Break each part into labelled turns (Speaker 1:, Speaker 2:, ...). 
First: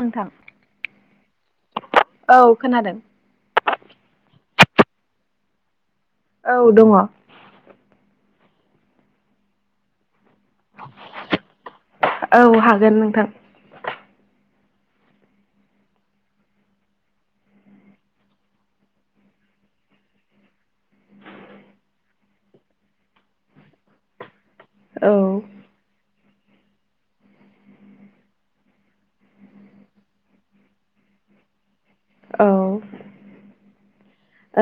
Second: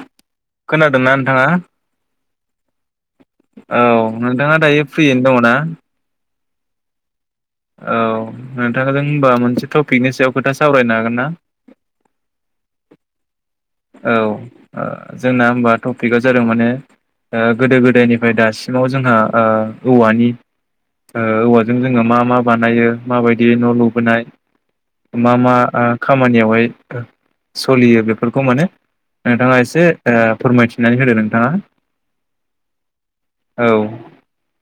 Speaker 1: नोंथां
Speaker 2: खोनादोंना नोंथाङा?
Speaker 1: औ खोनादों
Speaker 2: औ नोंथाङा दायो फ्रियैनो दङ ना?
Speaker 1: औ दङ ।
Speaker 2: औ नोंथांजों होमबा मोनसे टपिकनि सायाव खोथा सावरायनो हागोन ना?
Speaker 1: औ हागोन नोंथां ।
Speaker 2: औ जोंना होमबा टपिकआ जादों माने ओ गोदो गोदायनिफ्राय दासिमाव जोंहा ओ औवानि ओ औवाजों जोङो मा मा बानायो माबायदि न' लुबोनाय
Speaker 1: औ
Speaker 2: मा मा ओ खामानियावहाय सलियो बे फोरखौ मोनो नोंथाङा एसे फोरमायथिनानै होदो नोंथांङा ।
Speaker 1: औ ।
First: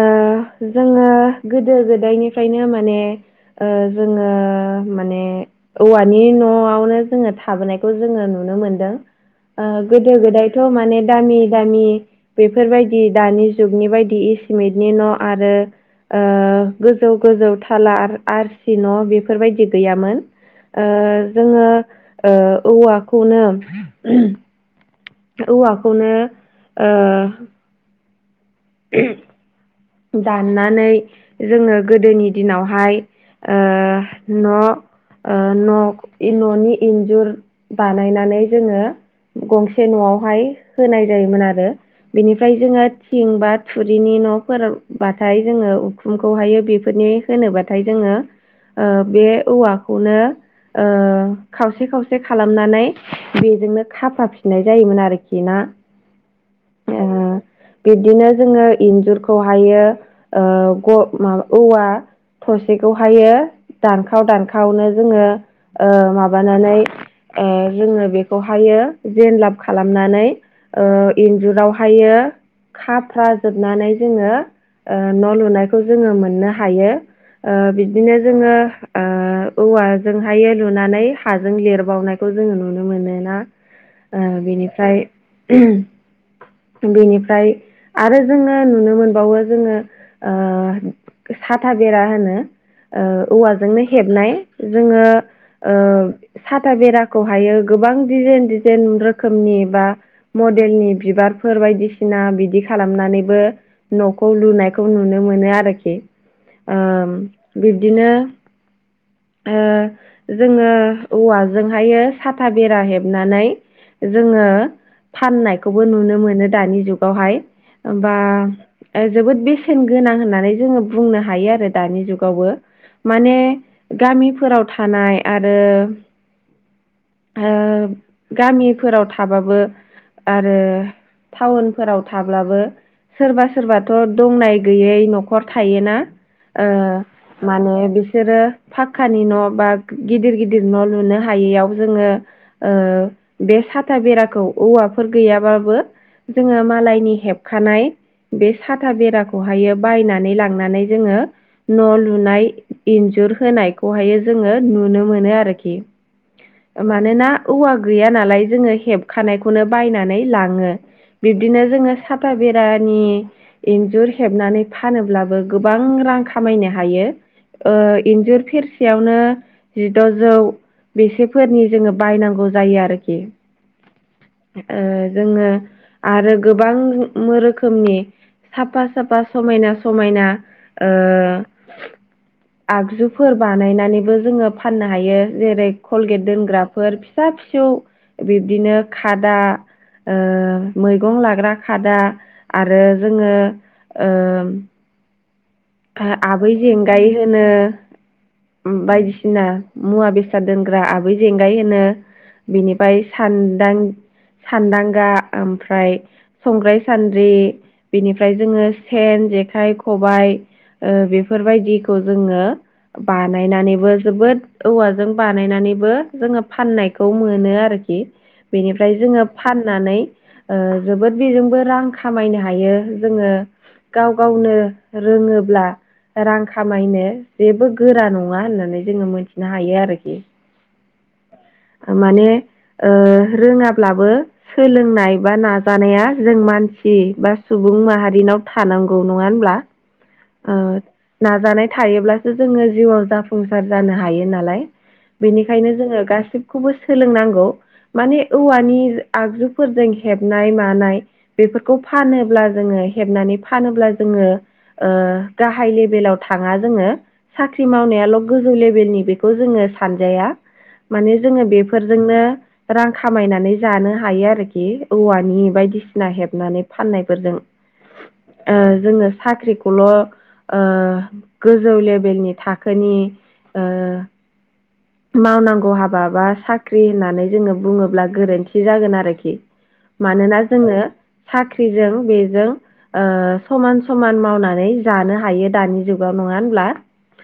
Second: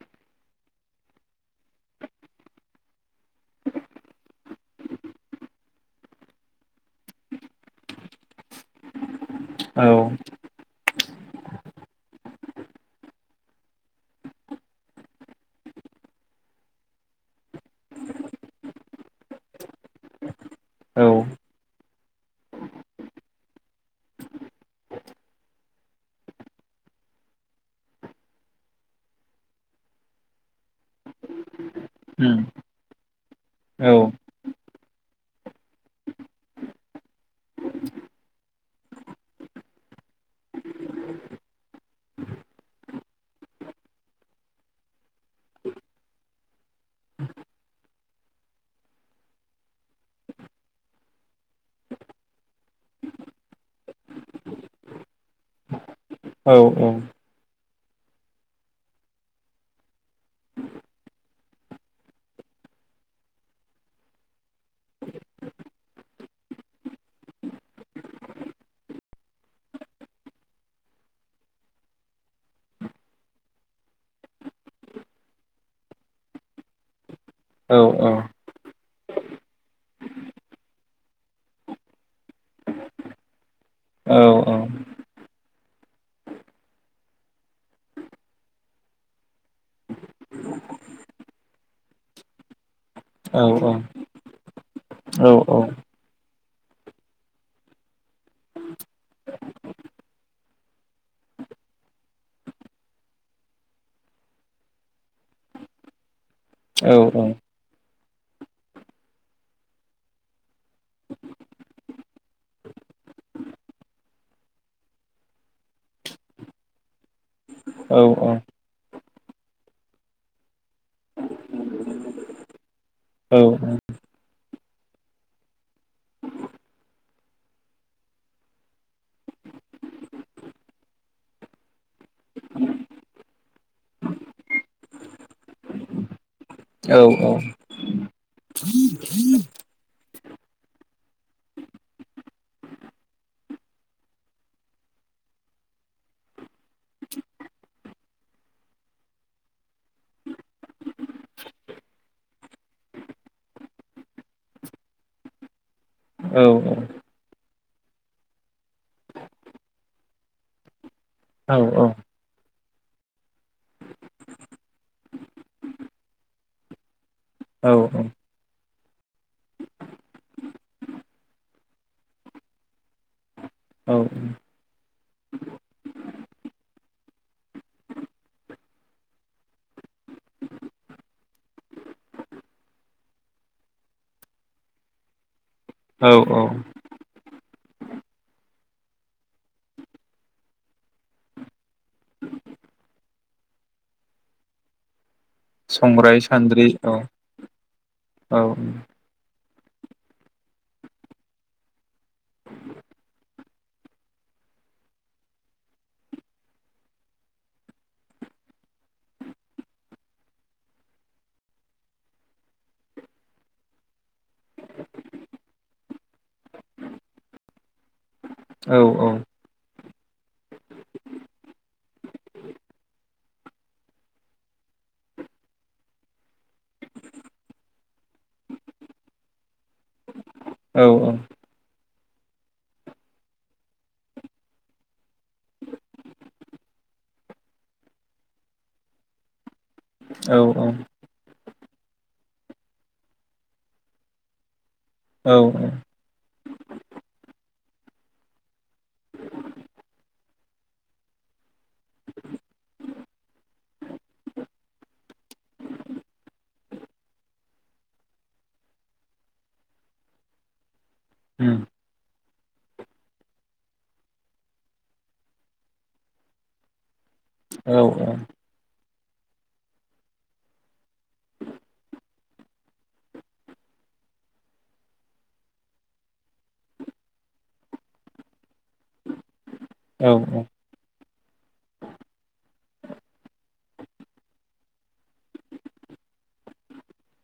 Speaker 1: ओ जोङो गोदो गोदायनिफ्रायनो माने ओ जोङो माने औवानि न'आवनो जोङो थाबोनाय । खौ जोङो नुनो मोनदों । ओ
Speaker 2: औ
Speaker 1: गोदो गोदायथ' माने दामि दामि बेफोरबायदि दानि जुगनि बायदि चिमेनटनि न' आरो ओ गोजौ गोजौ खाालार आरसि न' बेफोरबायदि गैयामोन । ओ
Speaker 2: औ
Speaker 1: जोङो ओ औवाखौनो औवाखौनो ओ दानना नै जोङो गोदोनि दिनावहाय ओ
Speaker 2: औ
Speaker 1: न' ओ न' इ न'नि इन्जुर बानायनानै जोङो गंसे न'आवहाय होनाय जायोमोन आरो । बेनिफ्राय जोङो थिं बा थुरिनि न'फोराव बाथाय जोङो उखुमखौहायो बेफोरनि होनोबाथाय जोङो ओ बे औवाखौनो ओ खावसे खावसे खालामनानै बेजोंनो खाफा फिननाय जायोमोन आरोखि ना
Speaker 2: औ औ ।
Speaker 1: बिबदिनो जोङो इन्जुरखौहायो ओ ग मा औवा थसेखौहायो दानखाव दानखावनो जोङो ओ मा माबानानै ओ जोङो बेखौहायो जेन लाब खालामनानै ओ इन्जुरावहायो खाफ्रा जोबनानै जोङो न' लुनायखौ जोङो मोननो हायो ओ
Speaker 2: औ
Speaker 1: बिदिनो जोङो ओ औवाजोंहायो लुनानै हाजों लिरबावनाय खौ जोङो नुनो मोनोना
Speaker 2: औ
Speaker 1: बिनिफ्राय बेनिफ्राय आरो जोङो नुनो मोनबावो जोङो साथा बेरा होनो ओ
Speaker 2: औ औ
Speaker 1: औवाजोंनो हेबनाय जोङो
Speaker 2: औ
Speaker 1: ओ साथा बेराखौहायो गोबां डिजाइन डिजाइन रोखोमनि एबा म देलनि बिबारफोर बायदिसिना बिदि खालामनानैबो न'खौ लुनायखौ नुनो मोनो आरोखि ओम बि दिनो ओ जोङो औवाजोंहायो साथा बेरा हेबनानै जोङो फाननायखौबो नुनो मोनो दानि जुग गावहाय बा जोबोद बेसेन गोनां होननानै जोङो बुंनो हायो आरो दानि जुगावबो माने गामिफोराव थानाय आरो गामिफोराव थाबाबो आरो टाउनफोराव थाब्लाबो सोरबा सोरबाथ' दंनाय गैयै न'खर थायोना ओ माने बिसोरो फक्कानि न' बा गिदिर गिदिर न' लुनो हायैयाव जोङो ओ बे साथा बेराखौ औवाफोर गैयाबाबो जोङो मालायनि हेबखानाय बे साथा बेराखौहायो बायनानै लांनानै जोङो न' लुनाय इन्जुर होनायखौहायो जोङो नुनो मोनो आरोखि मानोना औवा गैया नालाय जोङो हेबखानायखौनो बायनानै लाङो बिबदिनो जोङो साथा बेरा नि इन्जुर हेबनानै फानोब्लाबो गोबां रां खामायनो हायो
Speaker 2: औ
Speaker 1: ओ इन्जुर फेर सेयावनो जिद'जौ बेसेफोरनि जोङो बायनांगौ जायो आरोखि ओ जोङो आरो गोबां रोखोम खोमनि साफा साफा समायना समायना ओ आगजुफोर बानायनानैबो जोङो फाननो हायो जेरै
Speaker 2: औ
Speaker 1: कलगेट
Speaker 2: औ
Speaker 1: दोनग्राफोर फिसा फि सौ बिब्दिनो खादा मैगं लाग्रा खादा आरो जोङो ओ
Speaker 2: संग्राय
Speaker 1: आबै
Speaker 2: सान्द्रि औ
Speaker 1: जेंगाय होनो
Speaker 2: औ
Speaker 1: बायदिसिना मुवा बेसाद दोनग्रा आबै जेंगाय होनो बिनिफाय सानदां सान्दांगा ओमफ्राय संग्राय सान्द्रि बेनिफ्राय जोङो सेन जेखाइ खबाइ बेफोरबायदिखौ जोङो बानायनानैबो जोबोद औवाजों बानाय नानैबो जोङो फाननायखौ मोनो आरोखि।
Speaker 2: औ
Speaker 1: बेनिफ्राय जोङो फाननानै जोबोद बेजोंबो रां खामायनो हायो जोङो गाव गावनो रोङो ब्ला रां खामायनो जेबो गोरा नङा होननानै जोङो मिथिनो हायो आरोखि
Speaker 2: औ औ।
Speaker 1: माने रोङाब्लाबो सोलोंनाय बा नाजानाया जों मानसि बा सुबुं सुबुं माहारिनाव थानांगौ नङा होनब्ला?
Speaker 2: औ
Speaker 1: ओ
Speaker 2: औ
Speaker 1: नाजानाय थायोब्लासो जोङो जिउआव जाफुंसार जानो हायो नालाय।
Speaker 2: औ
Speaker 1: बेनिखायनो जोङो गासिबखौबो सोलोंनांगौ। माने औवानि आगजुफोरजों हेबनाय मानाय बेफोरखौ फानोब्ला जों ओ हेबनानै फानोब्ला जोङो ओ गाहाय लेभेलाव थाङा जोङो। साख्रि मावनायाल' गोजौ लेभेलनि बेखौ जोङो सानजाया माने जोङो बेफोरजोंनो रां खामायनानै जानो हायो आरोखि औवानि बायदिसिना हेबनानै फाननाय फोरजों
Speaker 2: औ
Speaker 1: जोङो साख्रि खौल' गोजौ लेभेलनि थाखोनि ओ मावनांगौ हाबा बा साख्रि होननानै जोङो बुङोब्ला गोरो न्थि जागोन आरोखि
Speaker 2: औ
Speaker 1: मानोना जोंनो साख्रिजों बेजों समान समान मावनानै जानो हायो दानि जुगाव नङा होमब्ला?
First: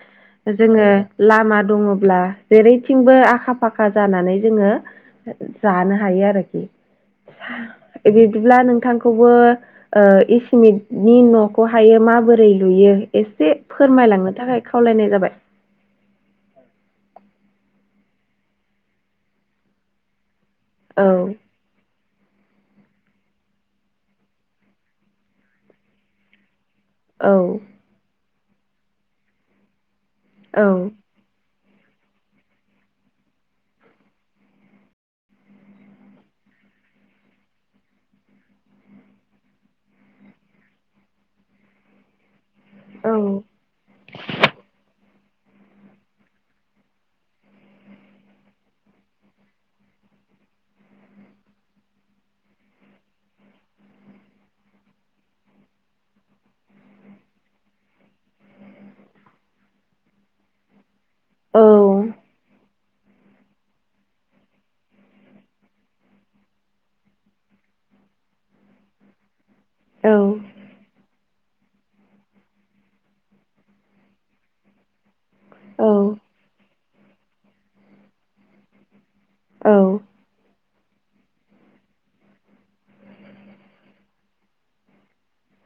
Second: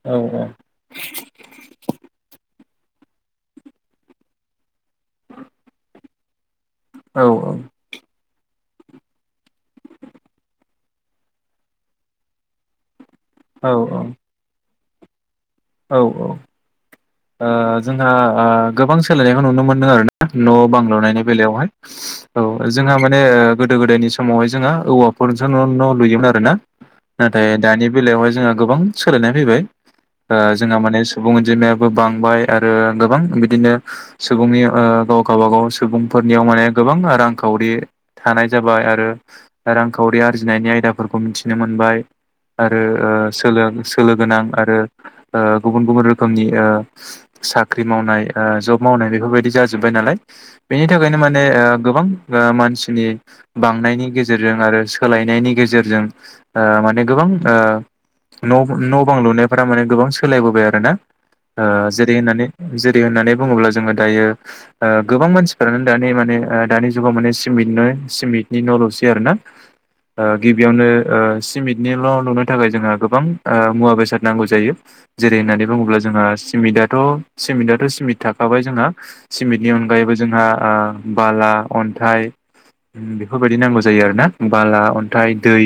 Speaker 2: ओ
Speaker 1: जोङो लामा दङब्ला जेरैथिंबो आखा फाखा जानानै जोङो जानो हायो आरोखि। बिदिब्ला नों थांखौबो इसिमिटनि न'खौहायो माबोरै लुयो एसे फोरमायलांनो थाखाय खावलायनाय जाबाय।
Speaker 2: औ औ जोंहा गोबां सोलायनायखौ नुनो मोनदों आरोना। न' बां
Speaker 1: औ
Speaker 2: लुनायनि बेलायावहाय। औ जोंहा माने गोदो गोदायनि समावहाय जोंहा औवाफोरजों न' न' लुयोमोन आरोना।
Speaker 1: औ
Speaker 2: नाथाय दानि बेलायावहाय जोंहा गोबां सोलायनाय फैबाय
Speaker 1: औ
Speaker 2: जोंहा माने सुबुं अनजिमाया बो बांबाय आरो गोबां बिदिनो सुबुंनि गाव गावबा गाव सुबुंफोरनियाव माने गोबां रांखावरि थानाय जाबाय आरो रांखावरि आरजिनायनि आयदाफोरखौ मिथिनो मोनबाय आरो
Speaker 1: औ
Speaker 2: सोलो सोलो गोनां आरो गुबुन गुबुन रोखोमनि साख्रि मावनाय जब मावनाय बेफोरबायदि जाजोब्बाय। नालाय बेनि थाखायनो माने गोबां मानसिनि बांनायनि गेजेरजों आरो सोलायनायनि गेजेरजों माने गोबां न' बां लुनाय फोरा माने गोबां सोलायबोबाय आरो ना
Speaker 1: औ
Speaker 2: जेरै होननानै जेरै होननानै बुङोब्ला जोङो दायो गोबां मानसिफोरानो दानि माने दानि जुगाव माने सिमिट नो सिमिटनि न' लुसै आरोना।
Speaker 1: औ
Speaker 2: गिबियावनो सिमिटनि न' लुनो थाखाय जोंहा गोबां मुवा बेसाद नांगौ जायो जेरै होननानै
Speaker 1: औ
Speaker 2: बुङोब्ला जोंहा सिमिटा थ' सिमिटाथ' सिमिट थाखाबाय जोंहा सिमिटनि
Speaker 1: औ
Speaker 2: अनगायैबो जोंहा बाला, अन्थाइ बेफोरबायदि नांगौ जायो आरोना बाला, अन्थाइ, दै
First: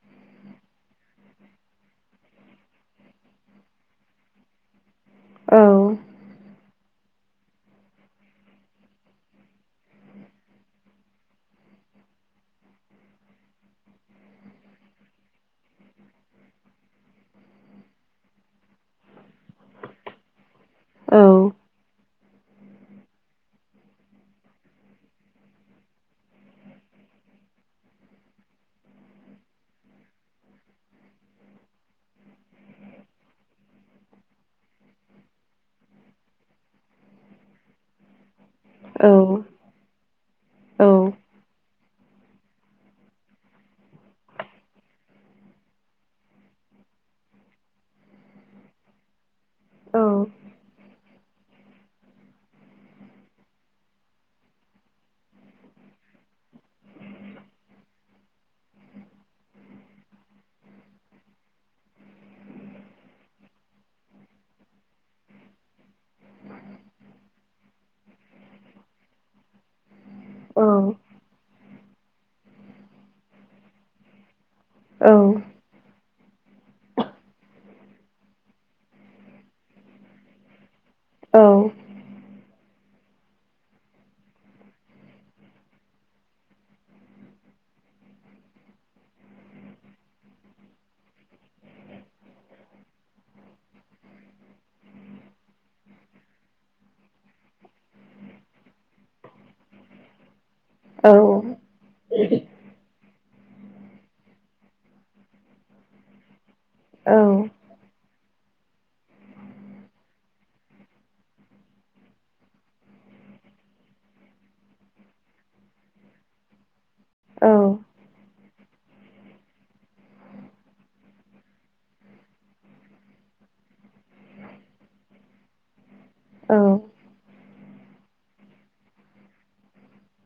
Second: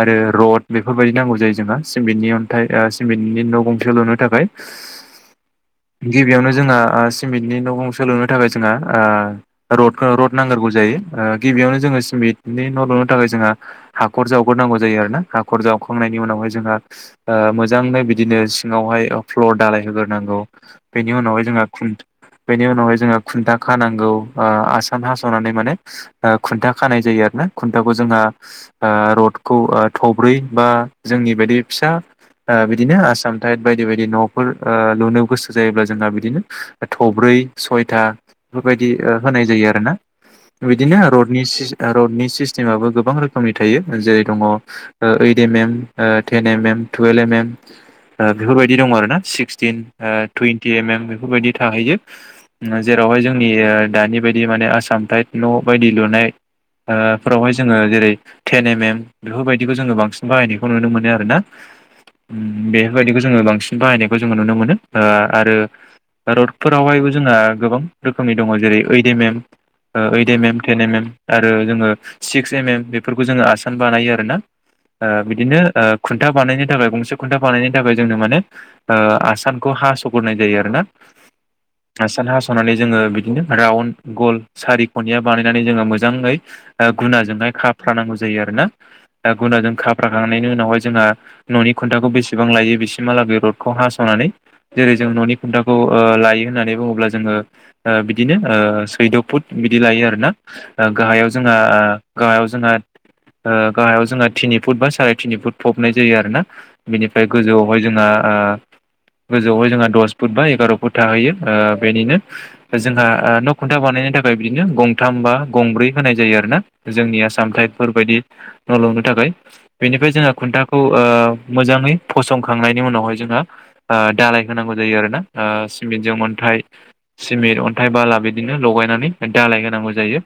Speaker 2: आरो रड बेफोरबायदि नांगौ जायो जोंहा जों बिनियाव [unintelligible] सिमिटनि न' गंसे लुनो थाखाय
Speaker 1: औ
Speaker 2: गिबियावनो जोंहा सिमिटनि न' गंसे लुनो थाखाय जोंहा रडखौ रड नांग्रोगौ जायो गिबियावनो जों ङो सिमिटनि न' लुनो थाखाय जोंहा हाखर जावग्रोनांगौ जायो आरोना हाखर जावखांनायनि उनावहाय जोंहा मोजाङै बिदिनो सिङावहाय फ्लर दालाय होग्रोनांगौ
Speaker 1: औ
Speaker 2: बेनि उनावहाय जोंहा बेनि उनावहाय जोङो खुन्था खानांगौ आसान हास'नानै माने खुन्था खानाय जायो आरोना खुन्थाखौ जोंहा रडखौ थब्रै बा जोंनि बायदि फिसा बिदिनो आसाम टाइफ बायदि बायदि न'फोर लुनो गोसो जायोब्ला जोंहा बिदिनो थ'ब्रै सयथा बेफोरबायदि
Speaker 1: औ
Speaker 2: होनाय जायो आरोना
Speaker 1: औ
Speaker 2: बिदिनो रडनि रडनि सिस्टेमाबबो गोबां रोखोमनि थायो जेरै दङ eight M M ten M m twelve M m बेफोरबायदि दं आरो ना सिक्स बेफोरबायदि थाहैयो जेरावहाय जोंनि दानि बायदि बि माने आसाम थाइफ न' बायदि लुनाय फोरावहाय जोङो जेरै टेन एम एम बेफोरबायदिखौ जोङो बांसिन बाहायनायखौ नुनो मोनो आरो ना बेफोरबायदिखौ जोङो बांसिन बाहायनायखौ जोङो नुनो मोनो आरो। रडफोरावहायबो जोंना गोबां रोखोमनि दङ जेरै eight M M eight M M ten M M आरो जोङो सिक्स एम एम बेफोरखौ जोङो आसान बानायो आरो ना ओ बिदिनो ओ खुन्था बानायनो थाखाय गंसे खुन्था बानायनो थाखाय जोंनो माने ओ आसानखौ हासगोरनाय जायो आरो ना। आसान हास'नानै जोङो बिदिनो राउन्ड गल सारिखनिया बानायनानै जोङो मोजाङै ओ गुनाजोंहाय खाफ्रानांगौ जायो आरो ना दा गुनाजों खाफ्राखांनायनि उनावहाय जोंहा न'नि खुन्थाखौ बेसेबां लायो बेसिमहालागै रडखौ हास'नानै जेरै जों न'नि खुन्थाखौ ओ लायो होननानै बुङोब्ला जोङो ओ बिदिनो ओ सैद' फुट बिदि लायो आरो ना। गाहायाव जोंहा ओ गाहायाव जोंहा ओ गाहायाव जोंङो थिनि फुट बा साराय तिनि फुट फबनाय जायो आरो ना। बिनिफ्राय गोजौआवहाय जोंहा ओ गोजौआवहाय जोंहा दस फुट बा एगार' फुट थाहैयो ओ बेनिनो जोंहा ओ न' खुन्था बानायनो थाख थाखाय बिदिनो गंथाम बा गंब्रै होनाय जायो आरोना। जोंनि आसाम थाइफ फोरबायायदि न' लुनो थाखाय बेनिफ्राय जोङो खुन्थाखौ ओ मोजाङै फसंखांनायनि उनावहाय जोंहा ओ दालाय होनांगौ जायो आरो ना ओ सिमेन्टजों अन्थाइ सिमेन्ट अन्थाइ बाला बिदिनो लगायनानै दालाय होनांगौ जायो।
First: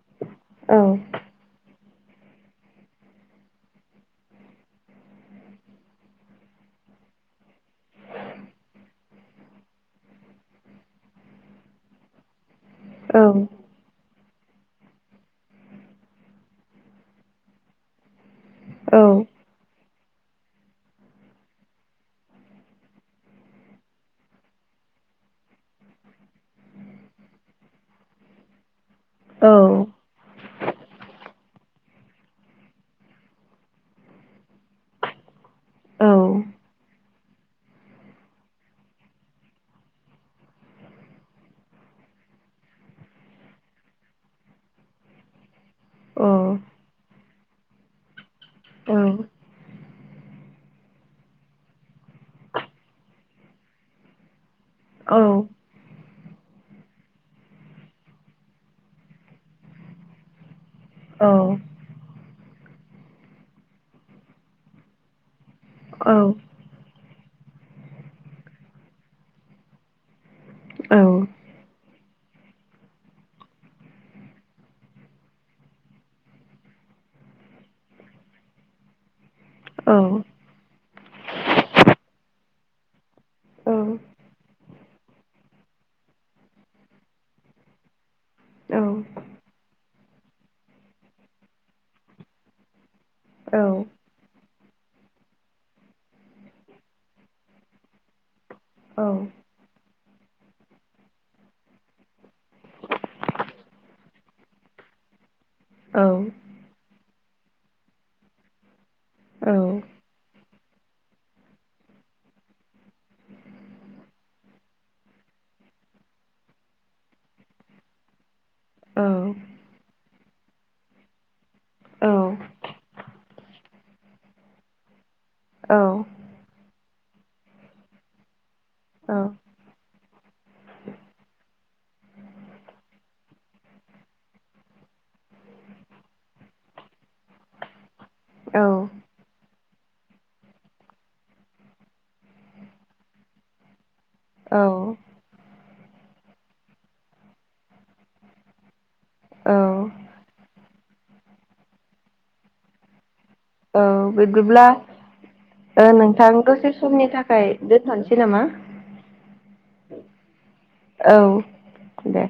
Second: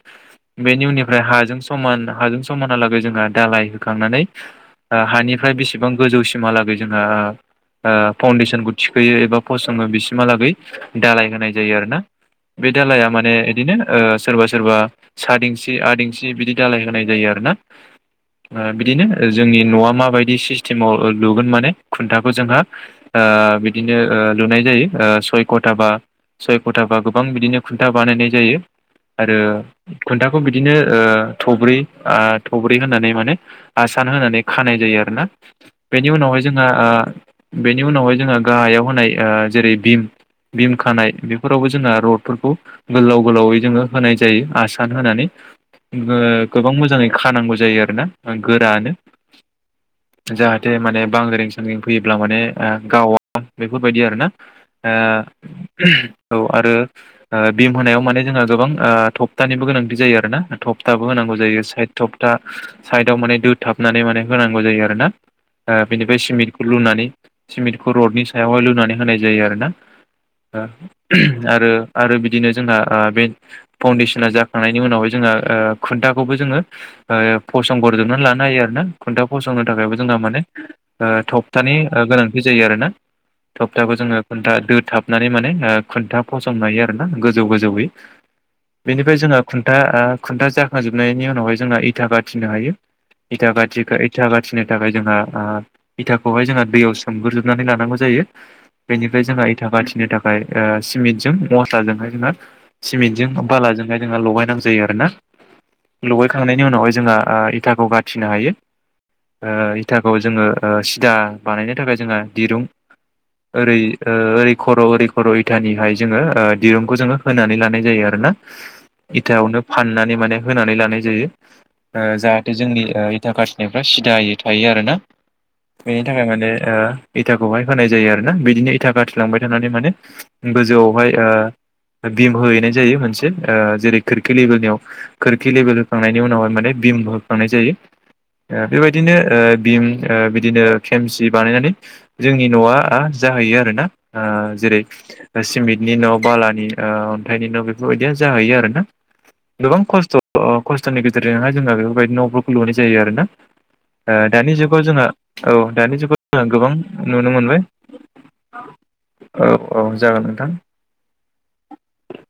Speaker 2: बेनि उननिफ्राय हाजों समान हाजों समानहालागै जोंहा दालाय होखांनानै ओ हानिफ्राय बेसेबां गोजौसिमहालागै जोंहा ओ फाउन्डेसनखौ थिखोयो एबा फसङो बिसिमहालागै दालाय होनाय जायो आरो ना। बे दालाया माने इदिनो ओ सोरबा सोरबा साद इंसि आद इंसि बिदि दालाय होनाय जायो आरो ना। ओ बिदिनो जोंनि न'आ माबायदि सिस सिस्टेमाव लुगोन माने खुन्थाखौ जोंहा ओ बिदिनो ओ लुनाय जायो ओ सय गट खथाबा सय खथाबा गोबां बिदिनो खुन्था बानायनाय जायो। आरो खुन्थाखौ बिदिनो ओ थ'ब्रै ओ थब्रै होनानै माने आसान होनानै खानाय जायो आरोना। बेनि उनावहाय जोंहा ओ बेनि उनावहाय जोंहा ओ गाहायाव होनाय जेरै भिम भिम खानाय बेफोरावबो जोंहा रडफोरखौ गोलाव गोलावै जोङो होनाय जायो आसान होनानै। गोबां मोजाङै खानांगौ जायो आरोना गोरानो। जाहाथे माने बांग्रिें सांग्रिं फैयोब्ला माने गावा बेफोरबायदि आरोना। ओ औ आरो ओ भिम होनायाव माने जोंहा ओ गोबां थख्थानिबो गोनांथि जायो आरोना। थख्थाबो होनांगौ जायो साइद थख्था साइदाव माने दोथाबनानै माने होनांगौ जायो आरोना। ओ
Speaker 1: औ
Speaker 2: बेनिफ्राय सिमेन्टखौ लुनानै सिमेन्टखौ रडनि सायावहाय लुनानै होनाय जायो आरोना
Speaker 1: औ
Speaker 2: आरो आरो बिदिनो जोंहा ओ बे फाउन्डेसना जाखांनायनि उनावहाय जोंहा खुन्थाखौबो जोङो फसंगोर जोबनानै लानो हायो आरो ना खुन्था फसंनो थाख
Speaker 1: औ
Speaker 2: जोंहा माने थख्थानि गोनांथि जायो आरोना।
Speaker 1: औ
Speaker 2: थख्थाखौ जोङो खन्था दो थाब नानै माने ओ खुनथा फसंनो हायो आरो ना गोजौ गोजौैयै।
Speaker 1: औ
Speaker 2: बेनिफ्राय जोंहा खुन्था ओ खुन्था जाखांजोबनायनि उनावहाय जोंना इथा गाथिनो हायो। इथा
Speaker 1: औ
Speaker 2: गाथि इथा गाथिनो थाखाय जोंहा ओ इथाखौहाय जोंहा दैयाव सोमग्रोजोबनानै लानांगौ जायो।
Speaker 1: औ
Speaker 2: बेनिफ्राय जोंहा इथा गाथिनो थाख ओमफ्राय सिमेन्टजों मस्लाजोंहाय जोंहा सिमेन्टजों बालाजोंहाय जोंहा लगायनांगौ जायो आरोना।
Speaker 1: औ
Speaker 2: लगायखांनायनि उनावहाय जोंहा ओ इथाखौ गाथिनो हायो। ओ इथाखौ जोङो ओ सिदा बानायनो थाखाय जोङो दिरुं ओरै ओ ओरै खर' ओरै खर' इथानिहाय जोङो ओ दिरुंखौ जोङो होनानै लानाय जायो आरोना। इथायावनो फाननानै माने होनानै लानाय जायो। ओ जाहाथे जोंनि ओ इथा खाथिनायफ्रा सिदायै थायो आरोना।
Speaker 1: औ
Speaker 2: बेनि थाखाय माने इथाखौहाय होनाय जायो आरोना बि बिदिनो इथा गाथिलांबाय थानानै माने गोजौआवहाय। बिम होहैनाय जायो मोनसे जेरै खोरखि लेभेलनियाव खोरखि लेभेल होखांनायनि उनावहाय माने। होखांनाय जायो बेबायदिनो। भिम बिदिनो खेमसि बानायनानै जोंनि न'आ जाहैयो आर ना।
Speaker 1: औ
Speaker 2: जेरै
Speaker 1: औ
Speaker 2: सिमेन्टनि न' बालानि अन्थाइनि न' बेफोरबायदिया जाहैयो आरोना। गोबां खस्थ' खस्थ'नि गेजेरजोंहाय जोङो बेफोरबायदि न'फोरखौ लुनाय जायो आरोना। दानि
Speaker 1: बिदिब्ला
Speaker 2: जुगाव जोंहा औ
Speaker 1: ओ
Speaker 2: दानि जुगाव
Speaker 1: नोंथां
Speaker 2: जोंहा
Speaker 1: दसे
Speaker 2: गोबां
Speaker 1: समनि
Speaker 2: नुनो
Speaker 1: थाखाय
Speaker 2: मोनबाय।
Speaker 1: दोनथ'नोसै नामा
Speaker 2: औ औ जागोन नोंथां।
Speaker 1: औ दे